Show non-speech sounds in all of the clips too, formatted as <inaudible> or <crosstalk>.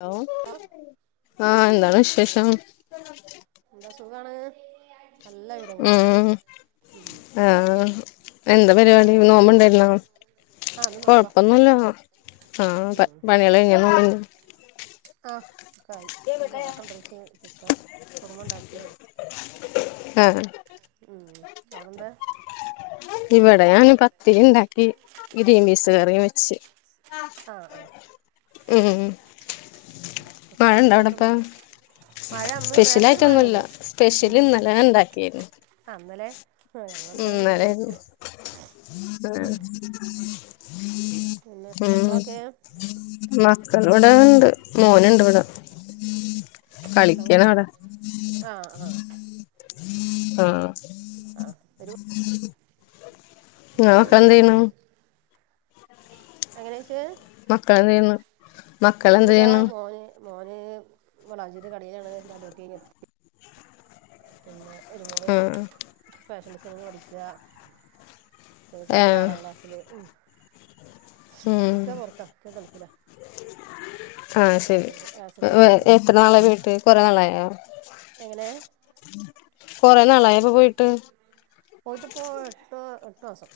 Hello ആഹ് എന്താണ് വിശേഷം എന്താ സുഖാണ് നല്ല വിവരങ്ങള് ഉം ഉം ആഹ് എന്താ പരിപാടി നിന്റെ വിവരങ്ങള് നോമ്പുണ്ടായിരുന്നോ. ആ ഇന്ന് നോമ്പാ കൊഴപ്പൊന്നുല്ല ആഹ് ഉം പണികള് <unintelligible> ആഹ് ഒക്ക ആയി ന പൊറോട്ട ഉണ്ടച്ച് ചിക്കൻ കുറുമ ഉണ്ടാക്കി ആഹ് ഉം അവിടെന്താ ഇവിടെ ഞാൻ പത്തിരി ഉണ്ടാക്കി ഗ്രീൻ പീസ് കറിയും വെച്ച് ആഹ് ആഹ് ഉം അപ്പ മഴ ഇണ്ടോ അവിടെപ്പ സ്പെഷ്യലായിട്ടൊന്നുമില്ല മഴ അന്ന് സ്പെഷ്യൽ നേരത്തെ ഒരു മഴ ആയിട്ടൊന്നുമില്ല പെയ്ത് സ്പെഷ്യല് ഇന്നലെ ഉണ്ടാക്കിനും അന്നലെ ഞങ്ങൊന്നല്ല വിജയനിച്ചു ഉം പിന്നെ മക്കളൊക്കെ മക്കൾ ഇവിടെ ഇണ്ട് മോനുണ്ട് ഇവിടെ കളിക്കണവിടെ <unintelligible> ആഹ് ആഹ് ആഹ് ആഹ് <unintelligible> നോക്കന്തന എങ്ങനേച്ചിയെ മക്കളെ എന്ത് ചെയ്യുന്നു മക്കളെന്ത് ചെയ്യുന്നു മോന് മോന് വളാഞ്ജി കടയിലാണ് എന്താലട്ടി പിന്നെ ഒരു മോള് ആഹ് ഫാഷൻ ഡിസൈനിങ്ങ് പഠിക്ക ചെറുതാ ഏഹ് ആറാം ക്ലാസ്സില് ഉം ഉം ഇക്ക പൊറത്താ ഇക്ക ഗൾഫിലാ. ആഹ് ശരി റാസൽ കൈമ അറിയും എത്ര നാളായി പോയിട്ട് കൊറെ നാളായോ എങ്ങനെ കൊറെ നാളായപ്പോ പോയിട്ട് പോയിട്ട്പ്പോ എട്ട് എട്ട് മാസം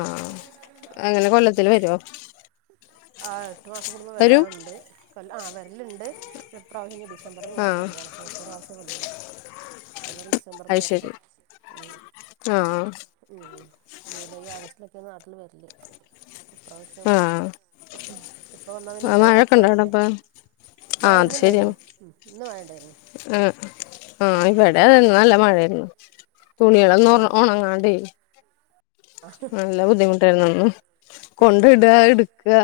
ആഹ് അങ്ങനെ കൊല്ലത്തില് വരുവോ ആഹ് എട്ടു മാസം കൂടുമ്പോ വരും വരാറുണ്ട് ആഹ് വരലുണ്ട് ഈ പ്രാവശ്യം ഇനി ഡിസം ഡിസംബർ മോളെ ആഹ് കല്യാണം അപ്പൊ ഈ പ്രാവശ്യം വന്നില്ല. ഏതായാലും ഡിസംബറിൽ അത് വര്ണ്ട്. ശരി ആഹ് ഉം ജൂലൈ ആഗസ്റ്റിലൊക്കെ നാട്ടില് വരല് ഇപ്രാവശ്യം. ആഹ് ഇപ്പ വന്നാൽ പിന്നെ ആഹ് എന്തായാലും മഴയൊക്കെ അപ്പ ഉണ്ടോ അവിടെ വരണ്ടേ? അപ്പൊ മഴ ആഹ് അത് ശരിയാണ് ഇന്നുണ്ടായിരുന്നു ഇന്ന് മഴ ഉണ്ടായിരുന്നു. ആഹ് ആഹ് ഇവിടെ ഇന്ന് നല്ല മഴയായിരുന്നു ആ തുണികളൊന്നു ആ ഉണങ്ങാണ്ട. <unintelligible> നല്ല ബുദ്ധിമുട്ടായിരുന്നുന്ന്. കൊണ്ട് ഇട എടുക്കുക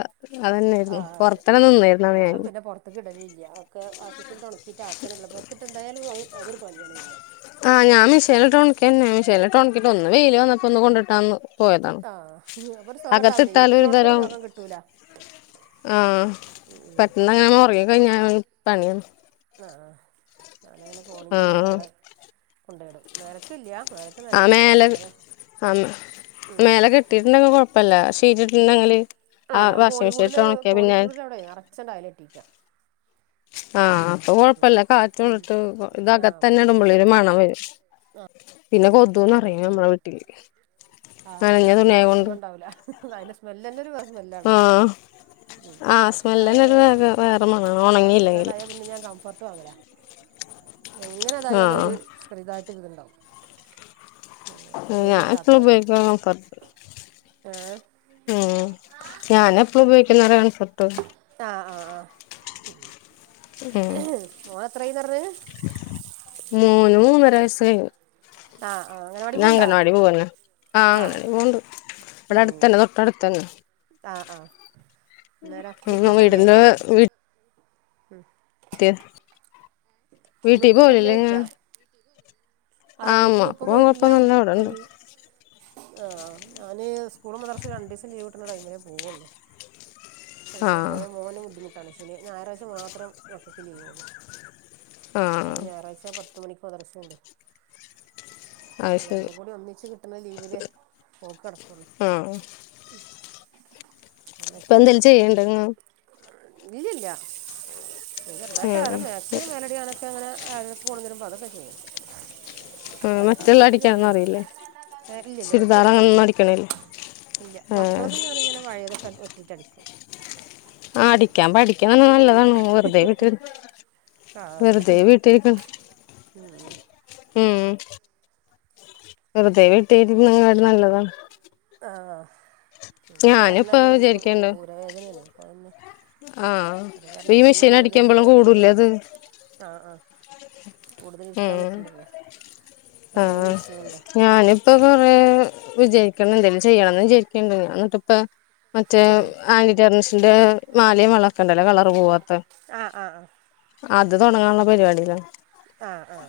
അത്തനെയായിരുന്നു പൊറത്താന് നിന്നേരുന്നത് ഞാൻ. അത് കിടലില്ല ഒക്കെ വാഷി്ഗ് മെഷീനിലി ട്ട് ഉണക്കിയിട്ട അകത്തെന്നെ ഇടലാ പുറത്തിട്ട എന്തായാലും അതൊരു പണിയാണ് പിന്നെ. ആഹ് ഞാൻ മേഷീനിലിട്ട് ഉണക്ക തന്നെ മിഷേനിലിട്ട് ഒന്ന് വെയില് വന്നപ്പോ ഒന്ന് കൊണ്ടിട്ടാന്ന്. പോയതാണ് ആഹ് അപ്പൊ ഒരു സുഖം ഇണ്ടാവൂല ഇരിക്ണോട്ത്തൊരു സുഖം കിട്ടൂല. ആഹ് പെട്ടെന്ന് അങ്ങനെ ഒറങ്ങി കഴിഞ്ഞ പണിയാ. ആഹ് ഞാനങ്ങനെ ആ കോണിൻ്റെ മേലെ അവിടെ കൊണ്ടോയിടും മേലക്കി ഇല്ല ആ മേലക്ക്നെലൊന്നുല്ല മേലെ പക്ഷെന്നാലും. കിട്ടുണ്ടെങ്കിൽ കുഴപ്പല്ല ശീട്ടിട്ടുണ്ടെങ്കില്. ആഹ് ഞാൻ കോണിക്കൂടില് കോണിക്കൂടിന്റവിടെ നറച്ചങ്ങട് അയാലെട്ടീക്ക. ആഹ് അപ്പൊ കൊഴപ്പല്ല കാറ്റ് കൊണ്ടിട്ട് ആ അപ്പം ഇതകത്തന്നെ അങ്ങനെ ഇടുമ്പള്ളെ ഒരു മണം വരും. പിന്നെ കൊതുന്നറയും നമ്മളെ വീട്ടില്. ആഹ്തന്നെ നനഞ്ഞ അത് തുണിയായോണ്ട് സുഖം ഉണ്ടാവൂല്ല അതിന്റെ സ്മെല് തന്നെ ഒരു സ്മെല്ലാണല്ലോ ആഹ ഉം വർഷക്കായൽ ഞാൻ ഉ വേറെ മണാണ് ഒണങ്ങിയില്ലെങ്കില് വർഷക്കല്ലായാൽ പിന്നെ ഞാൻ കംഫർട്ട് വാങ്ങലാ. എങ്ങനെതായാലും ആഹ് ഒരു ചെറുതായിട്ടൊര് ഇതിണ്ടാവും. ഞാൻ വെയിലിട്ടാത്തതല്ലേ? <unintelligible> ഏ ഉം ഞാന എപ്പളും ഉപയോഗിക്കുന്നതാ കംഫർട്ട്. ആ ആഹ് ആഹ മോൾ എത്രായിന്ന പറഞ്ഞെ? മൂന്ന് മൂന്നര വയസ്സ്. ആഹ് ആഹ് അംഗനവാടി ഓൻ പോണുണ്ടാ അംഗണവാടി പോവന്നെ ആഹ് അങ്ങനവാടി പോവണ്ട് ഇവിടെ അടുത്ത് തന്നെ തൊട്ടടുത്ത് തന്നെ. ആ ആ ഉം <unintelligible> <unintelligible> ഉം ഇ <unintelligible> ഉമ്മേം ഉപ്പേക്കല്ലേ വിട്ടീപോയിലെ ഇന്ന്? ചോദിക്കാ ആ വീട്ടിക്ക് ഇപ്പൊ പോവാൻ പോയിട്ടില്ല കൊഴപ്പൊന്നുല്ല ഇപ്പൊ? ഇവിടെണ്ട് ആഹ ഞാന് സ്കൂളും മദ്രസും രണ്ടു ദിവസം ലീവ് കിട്ടണ ടൈമിനേ പോവുള്ളു. അലാതെ ആഹ് പോയ മോന് ബുദ്ധിമുട്ടാണ് ശനി ഞായറാഴ്ച മാത്രം മക്കൾക്ക് ലീവൊള്ളു. ആഹ് അത് ഞായറാഴ്ച പത്ത് മണിക്ക് മദ്രസ്ണ്ട്. അത് ശരി രണ്ടും കൂടി ഒന്നിച്ച് കിട്ടണ ലീവിലേ പോക്ക് നടക്കുള്ളു. ആഹ് ഇപ്പൊ അങ്ങനൊക്കെയാണ്. എന്തേലും ചെയ്യണ്ടങ്ങ് ഇല്ലില്ല ചെറുതായിട്ട് ആടെ ആഹ് മാച്ച് <unintelligible> ചെയ്യും. ആഹ് അല്ലാതെ മറ്റുള്ള കാര്യമായിട്ട് അടിക്കാനൊന്നും ജോലിയൊന്നും അറിയില്ലേ ഇല്ലല്ല വെട്ടി ചുരിദാർ അടിക്ക അങ്ങനൊന്നും അറിയില്ല. അടിക്കണില്ലേ പില്ല ആഹ് മക്കളത് ഞാനിങ്ങനെ പഴയ തൊക്കെ വെട്ടിട്ടടിക്കും. ആ അടിക്കാൻ പഠിക്ക്ണത് നല്ലതാണ് വെറുതെ വീട്ടി വെറുതെ വീട്ടിരിക്ക മ് മ് ഉം വെുതെ വീട്ടരിക്ക് ണേക്കാളും നല്ലതാണ്. ആഹ പിന്നെ ഞാനിപ്പ പറഞ്ഞത് ഇനിക്ക് വിചാരിക്കണ്ട് ഊരവേദനയാണ് അപ്പന്ന്. ആഹ് അതപർഞ്ഞ് ഈ സിമ്മെ മെഷീൻ അടിക്കുമ്പോഴും കൂട്തലിര്ക്കാനും പറ്റൂല കൂടൂലേ അത് അ അ കൂട്തൽ ഇര്ക്കാൻ ഉം പറ്റ്ലല്ലേ അങ്ങനൊര് ഷയുണ്ട്. ഇപ്പൊ കൊറേ വിചാര്ക്കണ് ന്തെങ്കിലും ചെയ്യണംന്ന് വിചാര്ക്ക്ണ്ട്. ഞാന്നിട്ട് പ്പ മറ്റേ ആന്റി റ്റാർനിഷിന്റെ മാലിം വളൊക്കണ്ടല്ലോ കളർ പോവാത്ത ആഹ് ആഹ് അത് തൊട്ങ്ങാള്ള പരിപാടീല. അ അ.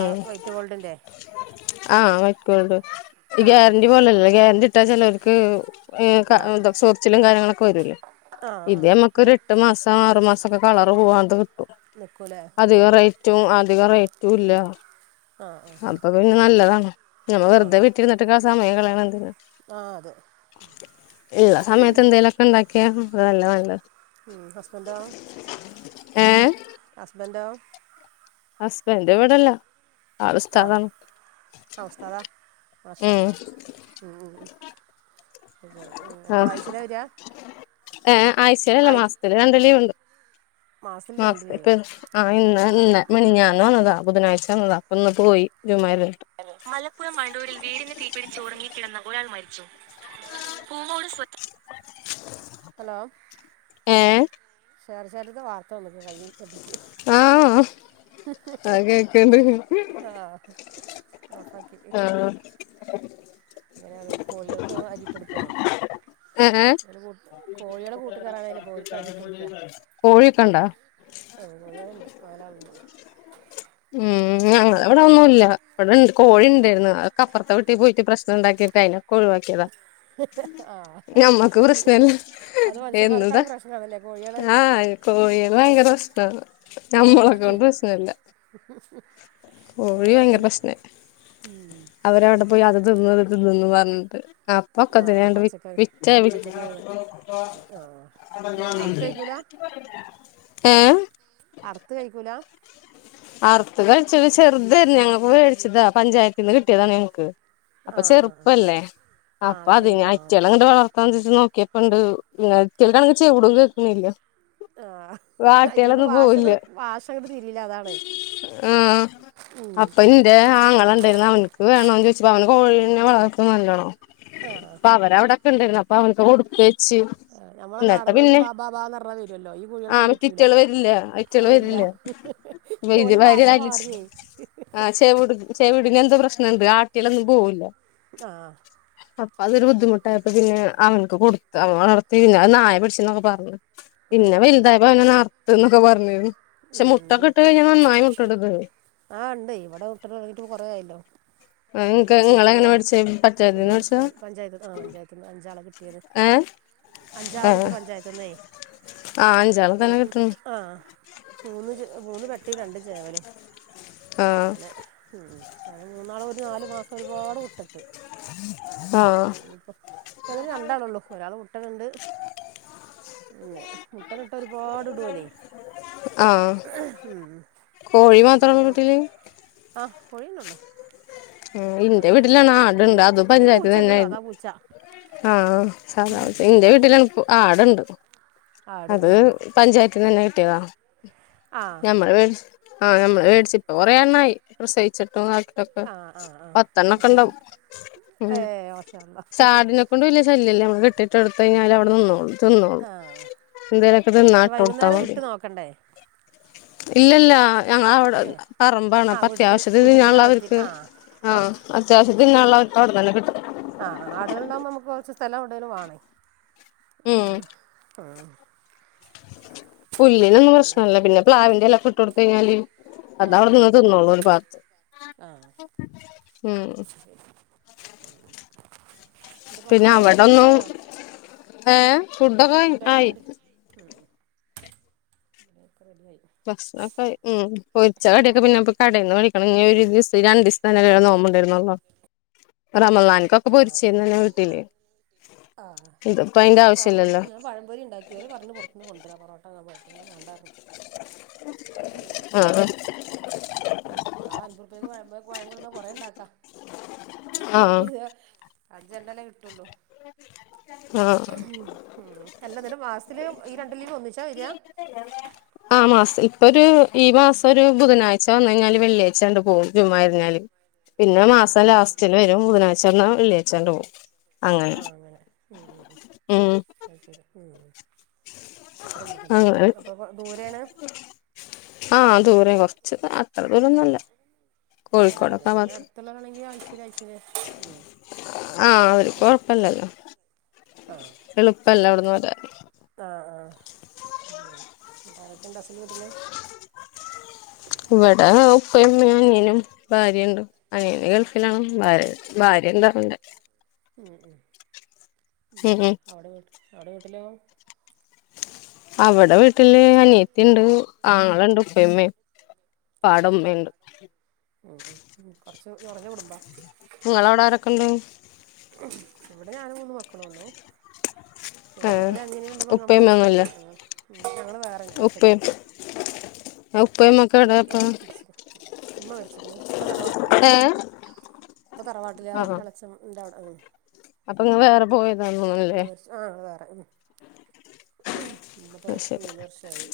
അ വൈറ്റ് ഗോൾഡിൻ്റെ? ആ വൈറ്റ്ഗൊൾട്. ഇ ആഹ് ഗ്യാര്ന്റി പോലല്ല ഗ്യാര്ന്റിട്ടാ ചെലോര്ക്ക് ഈ ക ആഹ് ത ആഹ് ചൊർച്ചിലും കാര്യങ്ങളൊക്കെ വരൂലെ ആഹ് ഇത് ആഹ് നമ്മക്കൊരു എട്ട് മാസ് ആറു മാസൊക്കെ കളർ പോവാന്ത് കിട്ടും. നിൽക്കൂലേ അധിക ഉം റേറ്റും അ അധിക റേറ്റൂല്ല. ആഹ് ആഹ് അപ്പ പിന്നെ നല്ലതാണ്. നമ്മ വെർതെ വീട്ടിര്ന്ന ട്ട്ക സമയങ്കളയ്ണെന്തിനാ. ആ അതെ. ന്തൊക്കെ? ല്ല നല്ല മ് ഹസ്ബന്റോ ഏഹ് ഹസ്ബന്റോ? ഹസ്ബൻഡ് ഇവിടല്ല. ആ അ ഉസ്തദാ മാശാ അള്ളാ. ഉം മ് മ് അപ്പ ആയ്ച്ല വരാ? ഏ ആയ്ചേലല്ല. മാസ്ത്തില് രണ്ട് ലീവ്ണ്ട്. മാസത്തിൽ അ രണ്ട് ലീവ് <unintelligible> ആ ഇന്ന് അപ്പം ഇന്ന് മിനഞ്ഞാന്ന് വന്നതാ ബുധനാഴ്ച. ഉം വപ്പങ്ങട്ട് പോയി ജുമാര്ഞ്ഞ്ട്ട്. ഹലോ ഹലോ ഏ ശാര്ശാര്ത്തെ വാർത്തല്ലത് കയ്യ് ആഹ് ആ <unintelligible> കേക്കണ്ട് <inaudible> ആഹ് ഓഫാ ആഹ് ഇങ്ങനെ <unintelligible> കോയേൾക്ക് അരിട്ടൊട്ക്കാണേ. ഏ ഇങ്ങനെ കൂ കോഴ്യാള് കൂട്ട് കെറാനായ്ലെ അപോൽക്കരിട്ടൊട്ക്ക. കോഴിയൊക്കെണ്ടാ ആഹ് കോയാള്ണ്ട് നാലാള്ണ്ട്. ഉം ഞങ്ങ ഇവടെന്നുല്ല. വടെണ്ട് കോഴി ണ്ടായ്ര്ന്ന് അക്കെപ്പർത്തെ വീട്ടീ പോയ്ട്ട് പ്രശ്നണ്ടാക്കീട്ട് അയ്നൊക്കൊഴ് വാക്ക്യത. ആഹ് പ്രശ്നല്ല അത് മൻഷ്യന്മാരക്കായ് പ്രശ്നാണ്ല്ലേ കോഴ്യേള്. കോയേള് ഭയങ്കരെശ്നാണ് ആഹ് ഞമ്മളെക്കൊണ്ട് പ്രശ്നല്ല. കോഴി അതെ ഉം അവരവടെ പോയ് അത് തിന്ന് ഇത് തിന്ന്ന്ന് പർഞ്ഞ്ട്ട്. ആഹ് അപ്പൊക്കത്തിനാണ്ട് വിറ്റ് പച്ചക്കറി വിറ്റ വിറ്റ് പച്ചക്കറി ആഹ് അറുത്ത് കഴിക്കൂല ഏഹ് അർത്ത് കയ്ക്കൂല? അർത്ത് കഴിച്ചത് ചെർതേര്ന്ന് ഞങ്ങക്ക് വേട്ച്ചതാ പഞ്ചായത്തിന്ന് കിട്ട്യതാണ് ഞങ്ങക്ക്. അപ്പ ആഹ് ആഹ് ആഹ് ചെർപ്പല്ലേ ആഹ് അപ്പ അത് ശരി അതിന് ആഹ് അയ്റ്റേളങ്ങണ്ട് വളർ ത്താൻ <unintelligible> നോക്ക്യപ്പണ്ട് അയ്റ്റേകാണെങ്കി ചൗടും കേക്ക്ണില്ല. ആഹ് അയ്റ്റേൾക്ക് വാഷണ്ട് പോവില്ല വാശങ്കണ്ട് തിരില്ല അതാണ്. ആഹ് ഉം അപ്പ ഇൻ ന്റെ ആങ്ങളണ്ടേര്ന്ന് അവൻക്ക് വേണോ ചോയ്ചപ്പ അവൻ കോഴീനെ വളർത്തും നല്ലോണം. ആഹ് അവരവ്ടെക്കണ്ടേര്ന്ന് അപ്പ അവൻക്ക് കൊട്ത്ത് ഞമ്മളെ നാടൻ കോയാള് ബാ ബാ ബാന്നർഞ്ഞാ വെരൊല്ലോ ഈ ആ കൊയാൾകത് പറ്റൂല മറ്റിറ്റള് വരില്ല അ അയിറ്റള് വെര്ല്ല. ഓല് ഭാശ മാറ്യെ. ആഹ് ചെവ്ട് ചെവ്ടിനെന്തോ പ്രശ്നണ്ട് ആട്ട്യലൊന്നും പോവുല്ല. ആഹ് അപ്പതൊരു ബുദ്ധിമുട്ടായപ്പോ പിന്നെ അവന് ക്ക് കൊടുത്ത് അവൻ വളർത്തി പിന്നെ നായ പിടിച്ച്ന്നൊക്കെ പറിണ് പിന്നെ വെൽതായപ്പോ അവനെന്നർ ത്ത് ന്നൊക്കെ പർഞ്ഞിണ്. ഉം <unintelligible> <unintelligible> മായിക്കട്ത് ആഹ് ഇണ്ടെയ് ഇവടെ മുട്ട ടെലൊട്ങ്ങിട്ട് പ്പോ കൊറേ ആയല്ലോ ഇവട്ത്തെ നിങ്ങക്ക് കിട്ടിട്ട് ഒര് നിങ്ങളെങ്ങനെ വർഷ മേടിച്ചേ ഒരു പഞ്ചായത്തിന്ന് മേടിച്ചതാ വർഷായി പഞ്ചായത്ത് ആഹ് പഞ്ചായത്ത്ന്ന് അഞ്ചാളെ കിട്ട്യെത്. ഏ അഞ്ചാളെ കിട്ടി പഞ്ചായത്ത്ന്നെ ആഹ് അഞ്ചാളെ തന്നെ കിട്ട്ണ്. ആഹ് മൂന്ന് ചെ മൂന്ന് പട്ടിം രണ്ട് ചേവലും ആ അങ്ങനെ ഉം ഞാന് മൂന്നാള് ഒരു നാല് മാസം ഒരുപാട് മുട്ടട്ട് ആ <unintelligible> പ്പം അങ്ങനെ രണ്ടാളുണ്ട് ഒരാള് മുട്ടട്ണ്ട് പിന്നെ മുട്ട <unintelligible> ഒരുപാട് ഇടോള് ആ ഉം കോഴി വല്യ മാത്രാണോ വല്യ മുട്ടിം വീട്ടില് ആഹ് <unintelligible> ഇന്റെ വീട്ടിലാണ് ആട് ണ്ട് അത് പിന്നൊരു പൂച്ചയുണ്ട് പഞ്ചായത്ത്ന്നെനെ സാധാ പൂച്ച ആഹ് സാധാ <unintelligible> ഇന്റെ വീട്ടില് പ്പോ ആട് ണ്ട് ആട് അത് ഉം പഞ്ചായത്ത്ന്ന്ന്നെ കിട്ട്യതാ ആ ഞമ്മള് ആ നമ്മള് വേടിച്ച് പ്പൊ കൊറേ എണ്ണായി പ്രസയിച്ചിട്ടും <unintelligible> ട്ടും. ആഹ് ആഹ് ഏയ് മാഷാ അള്ളാ. ന്നെക്കൊണ്ട് വല്യ ശല്ല്യം ഇല്ല. കെട്ടിടു കൊടുത്താൽ അവടെ നിന്നോള്ളും. നിന്നോള്ളും. ആ എന്തേലൊക്കെ തിന്നാൻ പക്ഷെ ഇട്ടു കൊടുത്താ വൈകുന്നേരം മതി. വിട്ട് നോക്കണ്ടേ ഇല്ലല്ല. ഞങ്ങവടെ ആ പറമ്പാണ് ആ അപ്പ വീട്ടിൽ തന്നെ അത്യാവശ്യത്തിന് വീട്ടിൽ തന്നെ തിന്നാനുള്ള നിർത്തി അവർക്ക് ആ ആ ആഹ് അത്യാവശ്യം തിന്നാള്ളുതൊക്കെ അവർക്ക് അവടെന്നന്നെ കിട്ടും. അ ആഹ് ആടുകളുണ്ടാകുമ്പോൾ നമ്മക്ക് കൊറച്ച് സ്ഥലം എവടെലും വേണേ. ഉം പുല്ലിനൊന്നും പ്രശ്നല്ല. പിന്നെ പ്ലാവിന്റെ എലക്കെ ഇട്ടു കൊടുത്ത് കഴിഞ്ഞാല് ആ ആ അതവടെ നിന്ന് ആ തിന്നോള്ളൂം ഒരു ഭാഗത്ത് ഉം ഇന്ന്ട്ടക്കെ ആയോ ഫുഡൊക്കെ ആയോ? ഏഹ് ഫുഡൊക്കെ ആയി. ഉംഹ് ഒക്കെ റെഡി ആയി. ഭഷ്ണക്കെ ആയി. ഉം പൊരിച്ച കടിക്കെ പിന്നെ ഇപ്പ കടേന്ന് വെടിക്കണേങ്ങി ഇനി ഒരു ദിവ ഈ രണ്ടിസം തന്നെ നോമ്പ് ഇണ്ടരുന്നള്ളോ. റമദാൻക്കൊക്കെ ആഹ് പൊരിച്ചിരുന്ന്ന്നെ വീട്ടീല്. ആഹ് ഞാൻ ആവശ്യല്ലല്ലോ വറപൊരി പഴംപൊരി ഇണ്ടാക്കി. ഇവര് പറഞ്ഞു പൊറ ത്തുന്ന് കൊണ്ടുവരാ പൊറട്ടോന്നും <unintelligible> വേണ്ടാർന്നു പഴംപൊരി ആ ഇണ്ടാക്കിവെക്ക്. ഉം ആ അഞ്ചുറുപ്യക്ക് പഴംപൊ പഴം കൊണ്ടന്ന കൊറേ ഇണ്ടാക്കാം. ആ മറ്റേത് അഞ്ചെണ്ണെല്ലേ കിട്ടുള്ളൂ. ആഹ് ഉം ഉം അല്ലാ എന്നിട്ട് മാസത്തില് ഈ രണ്ട് ലീവ് ഒന്നിച്ചാ വരാ? ആ മാസത്തില്. ഇപ്പൊരു ഈ മാസം ഒരു ബുധനാഴ് ച വന്ന് കഴിഞ്ഞാല് വെള്ളിയാഴ്ച്ചാണ്ട് പോവും ജുമ്മാ കഴിഞ്ഞാല്. പിന്നെ ആഹ് മാസം ലാ സ്റ്റില് വരും ബുധനാഴ്ച വന്നാ വെള്ളിയാഴ്ച്ചാണ്ട് പോവും. ആഹ് അങ്ങനെ. ഉം ഉം ഉം ആഹ് ശരി. അത്രേ ഉള്ളൂ പറ്റിയത് അപ്പോ ദൂരെണ്? ആഹ് ദൂരെ കൊറച്ച് അത്ര ദൂരൊന്നല്ല. അതുകൊണ്ടാണല് പിന്നെ അടുത്തുള്ളതാണെങ്കില് ആഴ്ചേല് അഴ്ചേല് ഉം ആഹ് അവര്ക്ക് നിക്കല്ലോ കൊഴപ്പില്ലല്ലോ. ആഹ് എളുപ്പല്ല അവട്ന്ന് വരാൻ. ആഹ് ആഹ്. എന്ത ആരൊക്കെണ്ട് അസ്ന്റെ വീട്ടില്? ഇവടെ ഉപ്പേം ഉമ്മേം അനിയനും ഭാര്യേണ്ട്. അനിയന് ഗൾഫിലാണ് ഭാര്യ ഭാര്യണ്ടവന്റെ. ഉം ഉം അവടെ വീട്ടി അവടെ വീട്ടിലോ? അവടെ വീട്ടില് അനിയത്തിണ്ട് ആങ്ങളണ്ട് ഉപ്പേം ഉമ്മേം ഉപ്പാടുമ്മേണ്ട്. ഉം ഉം കുറച്ച് ഒരൊറഞ്ഞ കുടുമ്പാ. നിങ്ങളവടെ ആരൊക്കെണ്ട്? ഇവടെ ഞാനും മൂന്ന് മക്കളുള്ളു. പിന്നെ ഏഹ് ഒരു അനിയന് രണ്ട് പൊങ്ങമാരൊക്കെണ്ട്. ഉപ്പയുമ്മയൊന്നുല്ലേ ഞങ്ങള് വേറെന്നെ ഒറ്റക്കാ. ആ ഉപ്പേം ഉമ്മെക്കെവിടെ? ആഹ് ഉമ്മ മരിച്ച്ക്ക്ണ്. ഉപ്പ തറവാട്ടില്. ഏഹ് ഉം ഇപ്പ തറവാട്ടിൽ റെ ആഹ് ഇളച്ചൻ ഉണ്ടവടെ. അപ്പൊ ഇങ്ങള് വേറെ പോയതാന്ന് ഉം തോന്ന്ണല്ലേ ആഹ് വേറെ ഉം ഉം ഉപ്പ അത് മരിച്ചിട്ട് ശരി മൂന്ന് വർഷായി.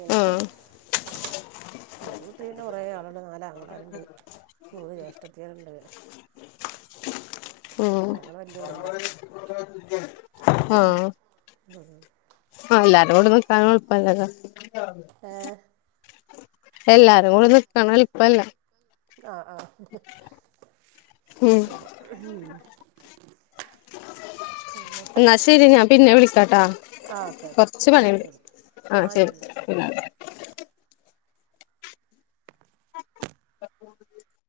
അങ്ങനൊക്കെ. ആഹ് എന്റെ വീട്ടില് പിന്നെ കുറേ ആള്ണ്ട്. നാലാങ്ങളാരുണ്ട്. മൂന്ന് ജ്യേഷ്ഠത്തിയാരുണ്ട്. ഉം ഞങ്ങൾ വലിയ കുടുംബാ ഉം ആഹ് എല്ലാരുടെ കൂടെ നിക്കാനും എൾപല്ലല്ല. ഏഹ് എല്ലാരും കൂടെ നിക്കാന് എളുപ്പല്ല. ആഹ് ആഹ് ഉം അതെ പിന്നെ ന്ന ശരി ഞാൻ പിന്നെ വിളിക്കാട്ടാ ആ ഓക്കെ കൊർച്ച് ഓക്കെ ആ പണിണ്ട് ശരി ആ ആഹ് ശരി ശെരി <inaudible>